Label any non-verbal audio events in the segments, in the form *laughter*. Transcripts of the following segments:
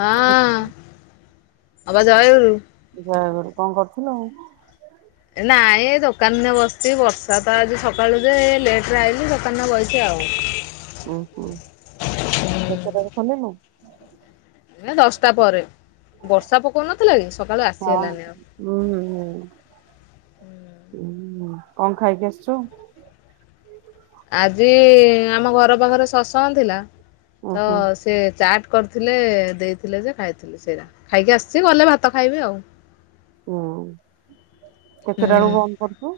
ହଁ, କଣ ଅପା ଜୟଗୁରୁ। ଜୟଗୁରୁ, କ'ଣ କରୁଥିଲ? ନାଇଁ, ଏ ଦୋକାନ ରେ ବସିଛି ବର୍ଷା ତ ଆଜି ସକାଳୁ ଯେ ଲେଟ ରେ ଆଇଲି ଦୋକାନରେ ବହିଛି ଆ ହେଉ। ଉଁହୁଁ, କେତେଟା ରେ ଖୋଲିଲୁ? ଏ ଦଶଟା ପରେ। ବର୍ଷା ପକଉନଥିଲା କି ସକାଳୁ ଆସି ହଁ ହେଲାନି ଆଉ। ହୁଁ ହୁଁ ହୁଁ, କ'ଣ ଖାଇକି ଆସିଛୁ? ଆଜି ଆମ ଘର ପାଖରେ ସତସଙ୍ଗ ଥିଲା ଉଁ ତ ହୁଁ ସେ ଚାଟ କରିଥିଲେ ଦେଇଥିଲେ ଯେ ଖାଇଥିଲି ସେଇରା ଖାଇକି ଆସିଛି ଗଲେ ଭାତ ଖାଇବି ଆଉ। ଓଃ, କେତେଟା ହୁଁ ବେଳକୁ ବନ୍ଦ କରୁଛୁ?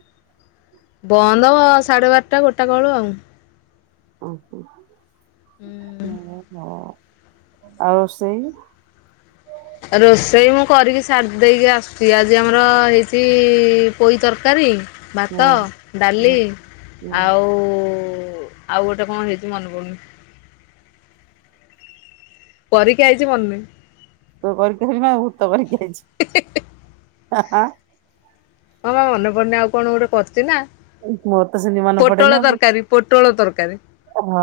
ବନ୍ଦ ସାଢେ ବାରଟା ଗୋଟାକ ବେଳୁ ଆଉ। ଓହୋଃ! ହୁଁ। ଓଃ ହଁ। ଆଉ ରୋଷେଇ? ରୋଷେଇ ମୁଁ କରିକି ସାରି ଦେଇକି ଆସୁଛି ଆଜି ଆମର ହେଇଛି ପୋଇ ତରକାରୀ। ହୁଁ ଭାତ ଡାଲି ହୁଁ ହୁଁ ଆଉ। ଆଉ ଗୋଟେ କଣ ହେଇଛି ମନେ ପଡୁନି? କରିକି ଆଇଚି ମନେ ନାହିଁ। ତୁ କରିକି ଆଇଚୁ ନା ଭୁତ କରିକି ଆଇଚି ହାଁ ହାଁ। ହଁ ମା ମନେ ପଡନି ଆଉ କଣ ଗୋଟେ କରୁଛି ନା। ହୁଁ ମୋରତ ସେମିତି ପୋଟଳ ମନେପଡେନି ଆଉ। ତରକାରୀ ପୋଟଳ ତରକାରୀ ହଁ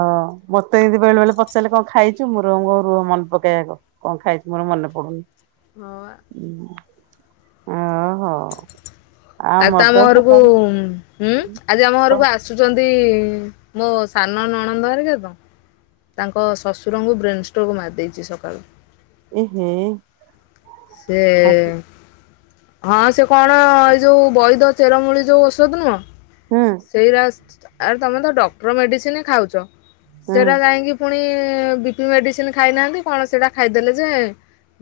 ମତେ ଏମିତି ବେଳେ ବେଳେ ପଚାରିଲେ କଣ ଖାଇଚୁ? ମୁଁ ରଙ୍ଗ ରୁହ ମନ ପକେଇଆଗ କଣ ଖାଇଛି ମୋର ମନେ ପଡୁନି? ହଁ ଵା। ଓ ହୋ। ଆଉ ତମ ଘରକୁ? ହୁଁ ଆଜି ଆମ କଣ ଘରକୁ ଆସୁଛନ୍ତି ମୋ ସାନ ନଣନ୍ଦଆରିକ ତ। ତାଙ୍କ ଶ୍ୱଶୁରଙ୍କୁ ବ୍ରେନ୍ ଷ୍ଟ୍ରକ୍ ମାରିଦେଇଛି ସକାଳୁ। ଏ ହେଁ। ସେ। ହଁ ସେ କଣ ଏଇ ଯୋଉ ବୈଦ ଚେରମୂଳି ଯୋଉ, ଔଷଧ ନୁହଁ। ହୁଁ ସେଇରା ଆରେ ତମେ ତ ଡକ୍ଟର ମେଡିସିନ ଖାଉଛ। ହୁଁ ସେରା ଯାଇକି ପୁଣି ସେ ବିପି ମେଡିସିନ ଖାଇନାହାନ୍ତି କଣ ସେଟା ଖାଇଦଲେ ଯେ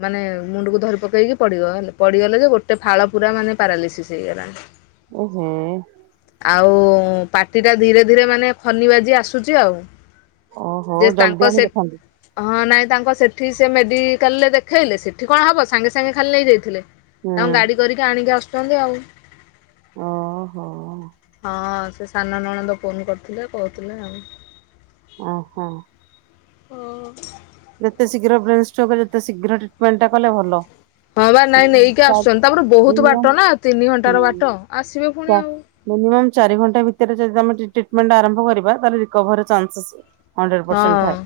ମାନେ ମୁଣ୍ଡ କୁ ଧରି ପକେଇକି ପଡିଗଲେ ପଡିଗଲେ ଯେ ଗୋଟେ ଫାଳ ପୁରା ମାନେ ପାରାଲିସିସ୍ ହେଇଗଲାଣି। ଏହେ ଆଉ ପା ପାଟି ଟା ଧୀରେ ଧୀରେ ମାନେ ଫନି ବାଜି ଆସୁଛି ଆଉ। ଓହୋ ଯେ ତାଙ୍କ ଜଲଦି ଆଣି ସେ ଦେଖାନ୍ତୁ ହଁ ନାଇଁ। ତାଙ୍କ ସେଠି ସେ ମେଡ଼ିକାଲରେ ଦେଖାଇଲେ ସେଇଠି କଣ ହେବ ସାଙ୍ଗେ ସାଙ୍ଗେ ଖାଲି ନେଇଯାଇଥିଲେ। ହୁଁ ତାଙ୍କୁ ଗାଡି କରିକି ଆଣିକି ଆସୁଛନ୍ତି ଆଉ। ଓ ହୋ। ହଁ ସେ ସାନ ନଣନ୍ଦ ଫୋନ୍ କରିଥିଲେ କହୁଥିଲେ ଆଉ। ଓ ହୋ। ହଁ। ଯେତେ ଶୀଘ୍ର ବ୍ରେନ ଷ୍ଟ୍ରକ୍ ଯେତେ ଶୀଘ୍ର ଟ୍ରିଟମେଣ୍ଟ ଟା କଲେ ଭଲ। ହଁ ବା ନାଇଁ ନେଇକି ଆସୁଛନ୍ତି। ତାପରେ ବହୁତ ବାଟ ନା ତିନି ଘଣ୍ଟାର ବାଟ ଆସିବେ ପୁଣି ଆଉ। ମିନିମମ୍ ଚାରି ଘଣ୍ଟା ଭିତରେ ଯଦି ଆମେ ଟ୍ରିଟମେଣ୍ଟ ଆରମ୍ଭ କରିବା ତାହେଲେ ରିକୋଭରୀ ଚଞ୍ଚେସ୍। ହଣ୍ଡ୍ରେଡ଼୍ ପରସେଣ୍ଟ ଥାଏ। ହଁ।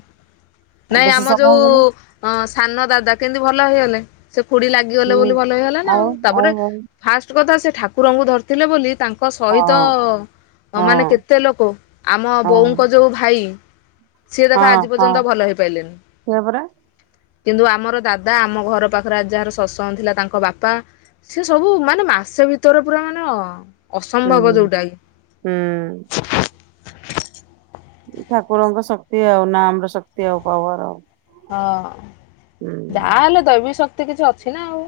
ଆଉ ନାଇଁ ବେଶୀ ଆମ ସମୟ ହେଇଗଲେ ଯୋଉ ସାନ ଦାଦା କେମତି ଭଲ ହେଇଗଲେ। ସେ ଖୁଡି ଲାଗିଗଲେ ହୁଁ ବୋଲି ଭଲ ହେଇଗଲା ନା ଆଉ। ତାପରେ ଫାଷ୍ଟ କଥା ସେ ଠାକୁରଙ୍କୁ ଧରିଥିଲେ ବୋଲି ତାଙ୍କ ହଁ ସହିତ ମାନେ ହଁ କେତେ ଲୋକ ଆମ ହଁ ବୋଉଙ୍କ ଯୋଉ ଭାଇ? ସିଏ ଦେଖ ହଁ ଆଜି ହଁ ପର୍ଯ୍ୟନ୍ତ ଭଲ ସେଇଆ ପରା ହେଇପାରିଲେନି। କିନ୍ତୁ ଆମର ଦାଦା ଆମ ଘର ପାଖରେ ଯାହାର ଶତଷଙ୍ଗ ଥିଲା ତାଙ୍କ ବାପା ସେ ସବୁ ମାନେ ମାସେ ଭିତରେ ପୁରା ମାନେ ହୁଁ ଅସମ୍ଭବ ଯୋଉଟା। ହୁଁ। ଠାକୁରଙ୍କ ଶକ୍ତି ଆଉ ନା ଆମର ଶକ୍ତି ଆଉ ପାୱାର ଆଉ। ହଁ ହୁଁ। ଯାହା ହେଲେ ଦୈବିକ ଶକ୍ତି କିଛି ଅଛି। ନା ଆଉ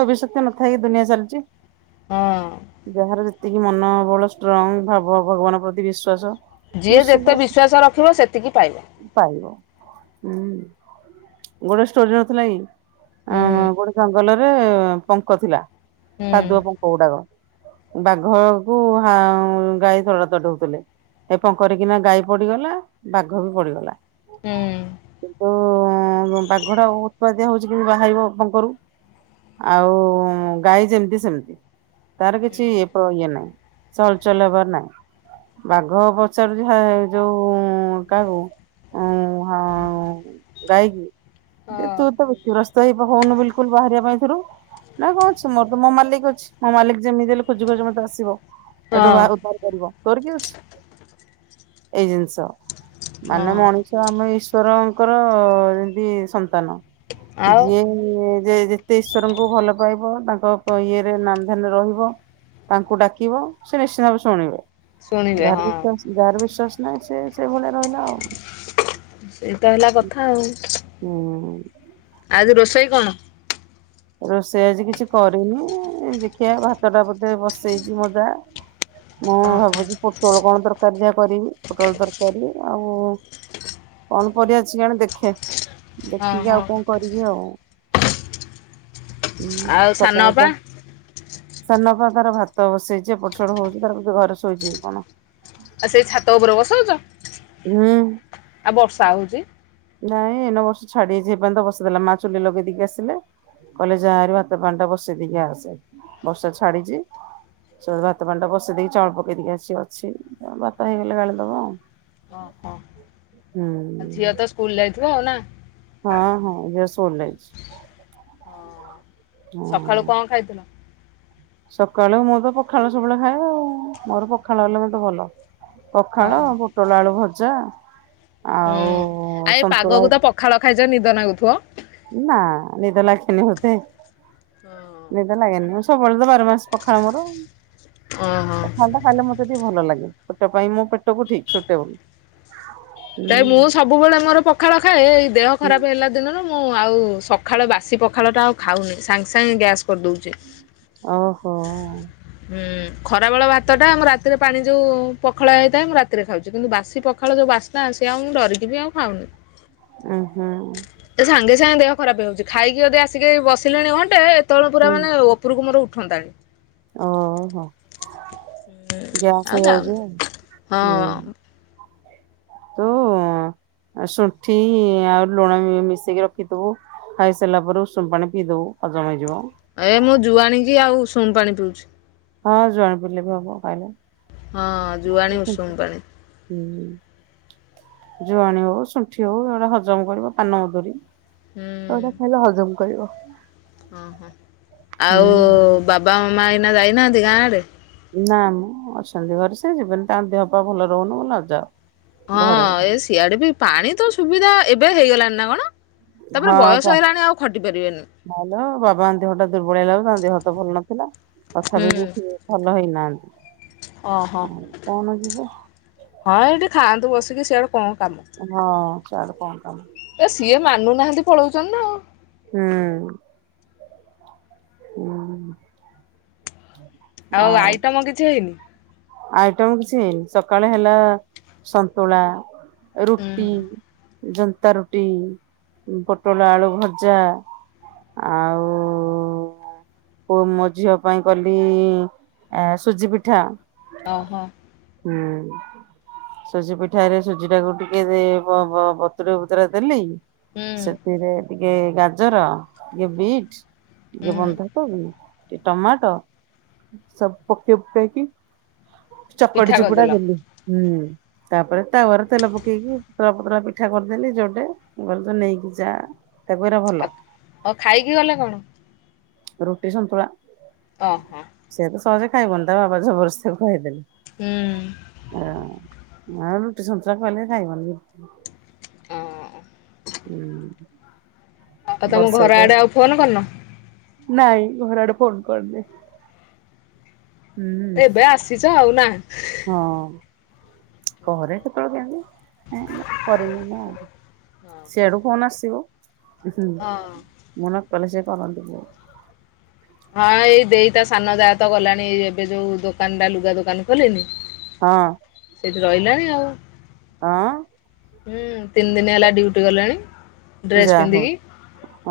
ଅଭିିଶ୍ୟକ୍ତି ନ ଥାଇ ଦୁନିଆ ଚାଲିଚି। ହଁ। ଯାହାର ଯେତିକି ମନ ବଳ ଷ୍ଟ୍ରଙ୍ଗ ଭାବ ଭଗବାନ ପ୍ରତି ବିଶ୍ଵାସ। ଯିଏ ନିଶ୍ଚିନ୍ତ ଯେତେ ଭାବରେ ବିଶ୍ୱାସ ରଖିବ ସେତିକି ପାଇବ। ପାଇବ ହୁଁ ଗୋଟେ ଷ୍ଟୋରି ନଥିଲା କି? ଆ ହୁଁ ଗୋଟେ ଜଙ୍ଗଲରେ ପଙ୍କ ଥିଲା। ହୁଁ କାଦୁଅ ପଙ୍କ ଗୁଡାକ। ବାଘ କୁ ହା ଗାଈ ତଡା ତଡି ହେଉଥିଲେ। ଏ ପଙ୍କରେକିନା ଗାଈ ପଡିଗଲା। ବାଘ ବି ପଡିଗଲା। ହୁଁ। ଉ ବାଘଟା ଉତ୍ପାତିଆ ହଉଛି। କେମତି ବାହାରିବ ପଙ୍କରୁ? ଆଉ ଗାଈ, ଯେମିତି ସେମିତି ତାର କିଛି ଇ ଇଏ ନାହିଁ ସେ ଚଲଚଲ ହେବାର ନାଇଁ। ବାଘ ପଚାରୁଚି ହେଇ ଯୋଉ କାହାକୁ? ଗାଈ କୁ, ହଁ ତୁ ତ ବ୍ୟତିବ୍ରସ୍ତ ହେଇ ପ ହୋଉନୁ ବିଲକୁଲ ବାହାରିବା ପାଇଁ ଏଥିରୁ ନା କଣ ଅଛି, ମୋର ତ ମୋ ମାଲିକ ଅଛି। ମୋ ମାଲିକ ଯେମିତି ହେଲେ ଖୋଜି ଖୋଜି ମତେ ଆସିବ। ଏଠୁ ହଁ ବାହାରକୁ ଉଦ୍ଧାର କରିବ ତୋର କିଏ ଅଛି? ଏଇ ଜିନିଷ ମାନେ, ହଁ ମଣିଷ ଆମ ଈଶ୍ଵରଙ୍କର ଯେମିତି ସନ୍ତାନ। ଆଉ ଯିଏ ଯେ ଯେତେ ଈଶ୍ୱରଙ୍କୁ ଭଲ ପାଇବ, ତାଙ୍କ ପ ଇଏରେ ନାମଧାନ ରେ ରହିବ ତାଙ୍କୁ ଡାକିବ ସେ ନିଶ୍ଚିନ୍ତ ଭାବେ ଶୁଣିବେ। ଶୁଣିବେ ଯାହାର ହଁ ବିଶ୍ବାସ ଯାହାର ବିଶ୍ଵାସ ନାହିଁ, ସେ ସେଇ ଭଳିଆ ରହିଲା ଆଉ। ସେଇ ତ ହେଲା କଥା ଆଉ ହୁଁ ଆଜି ରୋଷେଇ କଣ? ରୋଷେଇ ଆଜି କିଛି କରିନି ଏ ଦେଖିବା ଭାତ ଟା ବୋଧେ ବସେଇଛି ମଜା ମୁଁ ଓହୋ ଭାବୁଛି ପୋଟଳ କଣ ତରକାରି ଯାହା କରିବି ପୋଟଳ ତର୍କାରୀ ଆଉ କଣ ପରବା ଅଛି କିଆଣୀ ଦେଖେ। ହଁ ଦେଖିକି ହଁ ଆଉ କଣ କରିବି ଆଉ। ହୁଁ ଆଉ ସାନ ଅପା ସକାଳେ ସାନ ଅପା ତାର ଭାତ ବସେଇଛି। ଏପଟ ସେପଟ ହଉଛି ତାର ବୋଧେ ଘରେ ଶୋଇଚି କି କଣ? ଆ ସେଇ ଛାତ ଉପରେ ବସଉଛ? ହୁଁ। ଆ ବର୍ଷା ହଉଛି ନାଇଁ ଏନେ ବର୍ଶା ଛାଡି ଯାଇଛି ହେଇଥିପାଇଁ ତ ବସେଇଦେଲା ମା ଚୁଲି ଲଗେଇ ଦେଇକି ଆସିଲେ କହିଁଲେ ଯା ହାରି ଭାତ ପାଣି ଟା ବସେଇ ଦେଇକି ଆସେ ବର୍ଷା ଛାଡିଛି। ସେପଟେ ଭାତ ପାଣି ଟା ବସେଇ ଦେଇକି ଚାଉଳ ପକେଇ ଦେଇକି ଆସିକି ଅଛି ଭାତ ହେଇଗଲେ ଗାଳି ଦବ ଆଉ। ଓହୋ। ହୁଁ ଆଉ ଝିଅ ତ ସ୍କୁଲ ଯାଇଥିବ ଆଉ ନା? ହଁ ହଁ ଝିଅ ସ୍କୁଲ ଯାଇଛି। ସଖାଳୁ କଣ ଖାଇଥିଲ? ସକାଳୁ ମୁଁ ତ ପଖାଳ ସବୁବେଳେ ଖାଏ ଆଉ ମୋର ପଖାଳ ହେଲେ ମତେ ଭଲ। ହଁ ପଖାଳ ପୋଟଳ ଆଳୁ ଭଜା ହୁଁ ଆଉ ଆ ଏ ସନ୍ତୁଳା ପାଗକୁ ତ ପଖାଳ ଖାଇଛ ନିଦ ନାଗୁଥିବ। ନା ନିଦ ଲାଗେନି ମତେ। ହଁ ନିଦ ଲାଗେନି ମୁ ସବୁବେଳେ ବାର ମାସି ପଖାଳ ମୋର ଓହୋ ପଖାଳ ଟା ଖାଇଲେ ମତେ ଟିକେ ଭଲ ଲାଗେ। ପେଟ ପାଇଁ ମୁଁ ପେଟକୁ ଠିକ ସୁଇଟେବୁଲ୍। ନାଇ ମୁଁ ସବୁବେଳେ ମୋର ପଖାଳ ଖାଏ ଏଇ ଦେହ ଖରାପ ହେଲା ଦିନରୁ ମୁଁ ଆଉ ସକାଳ ବାସି ପଖାଳ ଟା ଆଉ ଖାଉନି ସାଙ୍ଗେ ସାଙ୍ଗେ ଗ୍ୟାସ୍ କରିଦେଉଚି। ଓହୋ ହୁଁ ଖରାବେଳ ଭାତଟା ଆମ ରାତିରେ ପାଣି ଯେଉଁ ପଖଳା ହେଇଥାଏ ମୁଁ ରାତିରେ ଖାଉଛି କିନ୍ତୁ ବାସି ପଖାଳ ଯେଉଁ ବାସି ନା ସେ ଆଉ ମୁଁ ଡରିକିବି ଆଉ ଖାଉନି। ଉ ହୁଁ। ଏ ସାଙ୍ଗେ ସାଙ୍ଗେ ଦେହ ଖରାପ ହେଉଛି। ଖାଇକି ଯଦି ଆସିକି ଏଇ ବସିଲିଣି ଘଣ୍ଟେ ଏତେବେଳେ ପୁରା ମାନେ ଉପକୁ ମୋର ଉଠ ଠଣ୍ଡାରେ ଓ ହୋ। ଗ୍ୟାସ ଆଉ ହେଇଯାଉଛି ଯାଉନି। ହଁ ହୁଁ। ତ ଶୁଣ୍ଠି ଆଉ ଲୁଣ ମିଶେଇକି ରଖିଥିବୁ ଖାଇସାରିଲା ପରେ ଉଷୁମ୍ ପାଣିରେ ପୀ ଦୋବୁ ହଜମ ହୋଇଯିବ। ଜୁଆଣିକି ଆଉ ଉଷୁମ୍ ପାଣି ପିଉଛି। ହଁ ଜୁଆଣି ପିଇଲେ ବି ହବ ଖାଇଲେ। ହଁ ଜୁଆଣି ଉଷୁମ ପାଣି। ହୁଁ ଜୁଆଣି ହଉ ଶୁଣ୍ଠି ହଉ ଏଗୁଡ଼ା ହଜମ କରିବ ପାନ ମଧୁରି। ଅଦା ଖାଇଲେ ହଜମ କରିବ ଓହୋ ଆଉ ହୁଁ ବାବା ମାମା ଏଇନା ଯାଇନାହାନ୍ତି ଗାଁ ଆଡେ ନା ମୁ ଅଛନ୍ତି ଘରେ ସେ ଯିବନି ତାଙ୍କ ଦେହ ପା ଭଲ ରହୁନି ମୁ ନଜାଅ ହଁ ଏ ସିଆଡେ ବି ପାଣି ତ ସୁବିଧା ଏବେ ହେଇଗଲାଣି ନା କଣ? ତାପରେ ହଁ ପା ବୟସ ହେଲାଣି ଆଉ ଖଟିିପା ଭଲ ବାବା ଙ୍କ ଦେହ ଟା ଦୁର୍ବଳ ହେଲା ତାଙ୍କ ଦେହ ତ ଭଲ ନଥିଲା ତଥାପି ହୁଁ। ବି ସିଏ ଭଲ ହେଇନାହାନ୍ତି। ଓହୋ ଆଉ କଣ ଯିବ ହଁ ଏଇଠି ଖାଆନ୍ତୁ ବସିକି ସିଆଡେ କଣ କାମ ହଁ ଚାଲୁ କ ପାଇ ଏ ସିଏ ମାନୁନାହାନ୍ତି ପଳଉଚନି ନା ଆଉ ହୁଁ ଉ ଆଉ ଆଇଟମ କିଛି ହେଇନି ଆଇଟମ କିଛି ହେଇନି ସକାଳେ ହେଲା ସନ୍ତୁଳା ରୁଟି ହୁଁ ଜନ୍ତା ରୁଟି, ଉ ପୋଟଳ ଆଳୁ ଭଜା ଆଉ ପୁଅ ମୋ ଝିଅ ପାଇଁ କଲି ଆ ସୁଜି ପିଠା ଓହୋ ହୁଁ ସୁଜି ପିଠାରେ ସୁଜି ଟାକୁ ଟିକେ ଦେ ବବତୁୁର ବତୁରା ଦେଲି ହୁଁ ସେଥିରେ ଟିକେ ଗାଜର ଟିକେ ବିଟ୍ ଟିକେ ହୁଁ ବନ୍ଧା କୋବି ଟିକେ ଟମାଟ ସବୁ ପକେଇ ପୁକାକି ଚକଟି ପିଠା ଚୁକୁଟା କରିଦେଲ ଦେଲି ହୁଁ ତାପରେ ତାୱରେ ତେଲ ପକେଇକି ପତଳା ପତଳା ପିଠା କରିଦେଲି ଯୋଡ଼େ ଗହିଲି ତୁ ନେଇକି ଯା ତାକୁ ଏରା ଭଲ ଆ ଆଉ ଖାଇକି ଗଲେ କଣ? ରୁଟି ସନ୍ତୁଳା ଓହୋ ସେ ତ ସହଜେ ଖାଇବନି ତ ବାବା ଜବରସ୍ତିକୁ ଖୁଇଦେଲେ ହୁଁ ଆ ରୁଟିସନ୍ତୁଳା ଖୁଆଇଲେ ଖାଇବନି ଓ ହୁଁ ଅପା ତମ ବର୍ଷକ ଘର ଆଡେ ଆଉ ଫୋନ କରିନ? ନାଇଁ ଘର ଆଡେ ଫୋନ କରିନି ହୁଁ ଏବେ ଆସିଛ ଆଉ ନା ହଁ କରେ କେତେବେଳେ କେମୀନ୍ତି ଏଇନା କରିନି ମୁଁ ସିଆଡୁ ଫୋନ ଆସିବ ହୁ ହଁ। ମୁଁ ନ କଲେ ସେ କରନ୍ତି ହଁ ଏଇ ଦେଇତା ସାନ ଯା ତ ଗଲାଣି ଏ ଏବେ ଯୋଉ ଦୋକାନଟା ଲୁଗା ଦୋକାନ ଖୋଲିନି ହଁ ରହିଲା ଆଉ ଅ ହୁଁ ତିନି ଦିନ ହେଲା ଡ୍ୟୁଟି ଗଲେଣି ଯାହୋଉ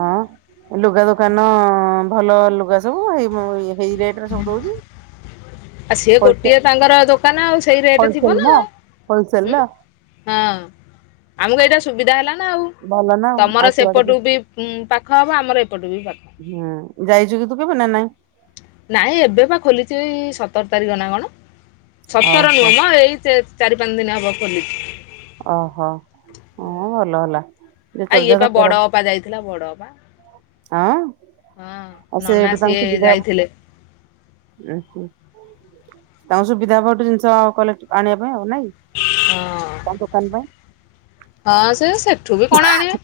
ହଁ ଲୁଗା ଦୋକାନ ନ ଭଲ ଲୁଗା ସବୁ ହେଇମ ହେଇ ରେଟରେ ସବୁ ଦଉଛି ଏ ସେ ଗୋଟିଏ ତାଙ୍କର ଦୋକାନ ଆଉ ସେଇ ରେଟ ଥିବ ନା ଉ ହୋଲସେଲ ହଁ ନା ଆମକୁ ଏଇଟା ସୁବିଧା ହେଲା ନାଁ ଆଉ ଭଲ ନା ଆଉ ତମର ଏତେ ବାଟ ଯେ ସେପଟୁ ବି ପାଖ ହବ ଆମର ଏପଟୁ ବି ପାଖ ହବ ହୁଁ ଯାଇଛୁ କି ତୁ କେବେ ନା ନାଇଁ? ନାଇଁ ଏବେ ବା ଖୋଲିଛି ଏଇ ସତର ତାରିଖ ନା କଣ? ସତର ଓହୋ ନୁହଁ ମ ଏଇ ଚାରି ପାଞ୍ଚ ଦିନ ହବ ଖୋଲିଛି। ଓହୋ ଓ ଭଲ ହେଲା। ଯେତେବେଳେ ଇଏ ଯାହା ପା ଦରକାର ବଡଅପା ଯାଇଥିଲା ବଡ ଅପା। ହଁ ହଁ ଆଉ ସେ ନନା ଏଇଠୁ ତାଙ୍କୁ ସିଏ ସୁବିଧା ହବ ଯାଇଥିଲେ ଉହୁଁ। ତାଙ୍କୁ ସୁବିଧାହେବ ହେଠୋ ଜିନିଷ କଲେକ୍ଟ୍- ଆଣିବା ପାଇଁ ଆଉ ନାଇଁ। ହଁ କଣ ପାଇଁ? ହଁ ସେ ସେଠୁ ବି କଣ ଆଣିବେ?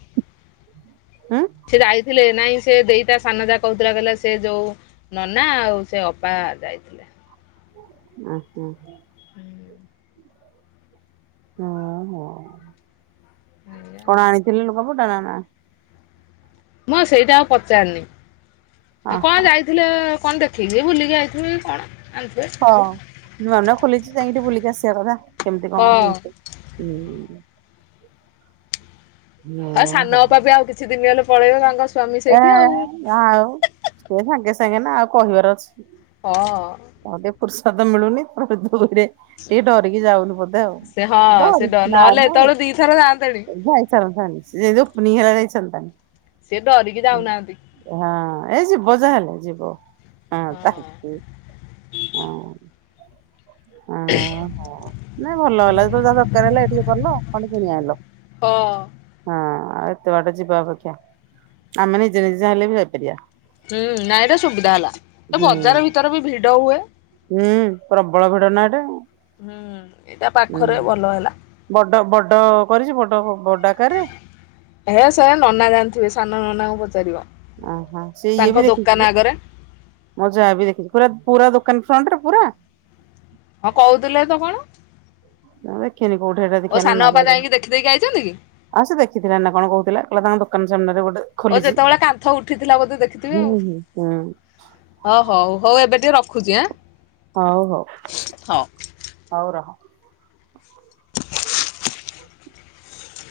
ହୁଁ। ସେ ଯାଇଥିଲେ ନାଇଁ ସେ ଦେଇତା ସାନ ଯା କହୁଥିଲା କହିଲା ଯୋଉ ନନା ଆଉ ସେ ଅପା ଆ ଯାଇଥିଲେ। ଉହୁଁ। ହୁଁ। ହଁ ହ ଏଇଆ ଆଉ କଣ ଆଣିଥିଲୁ ଲୁଗାପଟା ନା ମୁଁ ସେଇଟା ଆଉ ପଚାରନି ଅ କଣ ହ ଯାଇଥିଲେ କଣ ଦେଖେଇକି ବୁଲିକି ଆଇଥିବେ କଣ ଆଣିଥିବେ ହଁ ନୂଆ ନୂଆ ଖୋଲିଛି ଯାଇକି ଟି ବୁଲିକି ଆସିବା କଥା। କେମିତି କଣ ହଁ। *unintelligible* ହୁଁ ହଁ ଓହୋ ସାନ ଅପାା ବି ଆଉ କିଛି ଦିନି ଗଲେ ପଳେଇବେ ତାଙ୍କ ସ୍ଵାମୀ ଏ ସେଇଠି ଆଉ ନା ଆଉ ସିଏ ସାଙ୍ଗେ ସାଙ୍ଗେ ନା ଆଉ କହିବାର ଅଛି। ହଁ। ପ୍ରସାଦ ମିଳୁନି *unintelligible* ଦୁଇରେ ଟିକେ ଡରିକି ଯାଉନି ବୋଧେ ଆଉ ସେ ହଁ ସେ ଡ ଡରିକି ନା ନହେଲେ ଆଉ ସେ ଏତେବେଳୁ ଦିଥର ଯାଆନ୍ତେଣି। ଯଉ *unintelligible* ଯାଇସରନ୍ତନି। ସେ ଡ ଉମ୍ ହଁ ଏଇ ଯିବ ଯାହାେଲେ ଯିବ ହଁ ତାକୁ ହଁ। ଅଁ ଓହୋ ନାଇଁ ଭଲ ହେଲା ଯାହା ଦରକାର ହେଲା ଏ ଟିକେ କଲ କଣ କିଣିଆଣିଲ। ହଁ। ଆଉ ଏତେ ବାଟ ଯିବା ଅପେକ୍ଷା ଆମେ ନିଜେ ନିଜେ ହେଲେ ବି ଯାଇପାରିବା। ହୁଁ ନାଇଁ ଏଟା ସୁବିଧା ହେଲା ଏ ହୁଁ ବଜାର ଭିତରେ ବି ଭିଡ ହୁଏ। ହୁଁ ପ୍ରବଳ ଭିଡ଼ ନା ଏଟା ଆଉ। ହୁଁ ଏଇଟା ପାଖରେ ଭଲ ହେଲା। ବଡ ବଡ କରିଛି ବଡ ବଡାକାରରେ। ହେ ସେରା ନନା ଜାଣିଥିବେ ସାନ ନନାଙ୍କୁ ପଚାରିବ। ଓହୋ ସେ ଇଏ ତାଙ୍କ ବି ଦୋକାନ ଦେଖିଛି ଆଗରେ ମୋ ଜା ବି ଦେଖିଛି ପୁରା ପୁରା ଦୋ କନଫ୍ରଣ୍ଟରେ ପୁରା? ହଁ କହୁଥିଲା ତ କଣ? ମୁଁ ଦେଖିନି କୋଉଠି ଏଟା ଓ ଦେଖେନ ସାନ ନା ଅପା କବେ ଯାଇକି ଦେଖିଦେଇକି ଆଇଛନ୍ତି କି? ଆଉ ସେ ଦେଖିଥିଲା ନା କଣ କହୁଥିଲା କହିଲ ତାଙ୍କ ଦୋକାନ ସାମ୍ନାରେ ଗୋଟେ ଓ ଖୋଲିଛି ଯେତେବେଳେ କାନ୍ଥ ଉଠିଥିଲା ବୋଧେ ଦେଖିଥିବେ ହୁଁ ଆଉ ହୁଁ ହୁଁ ହ ହଉ ହଉ ଏବେ ଟେ ରଖୁଛି ଆଁ। ହଉ ହଉ ହଉ। ହଉ ରହ।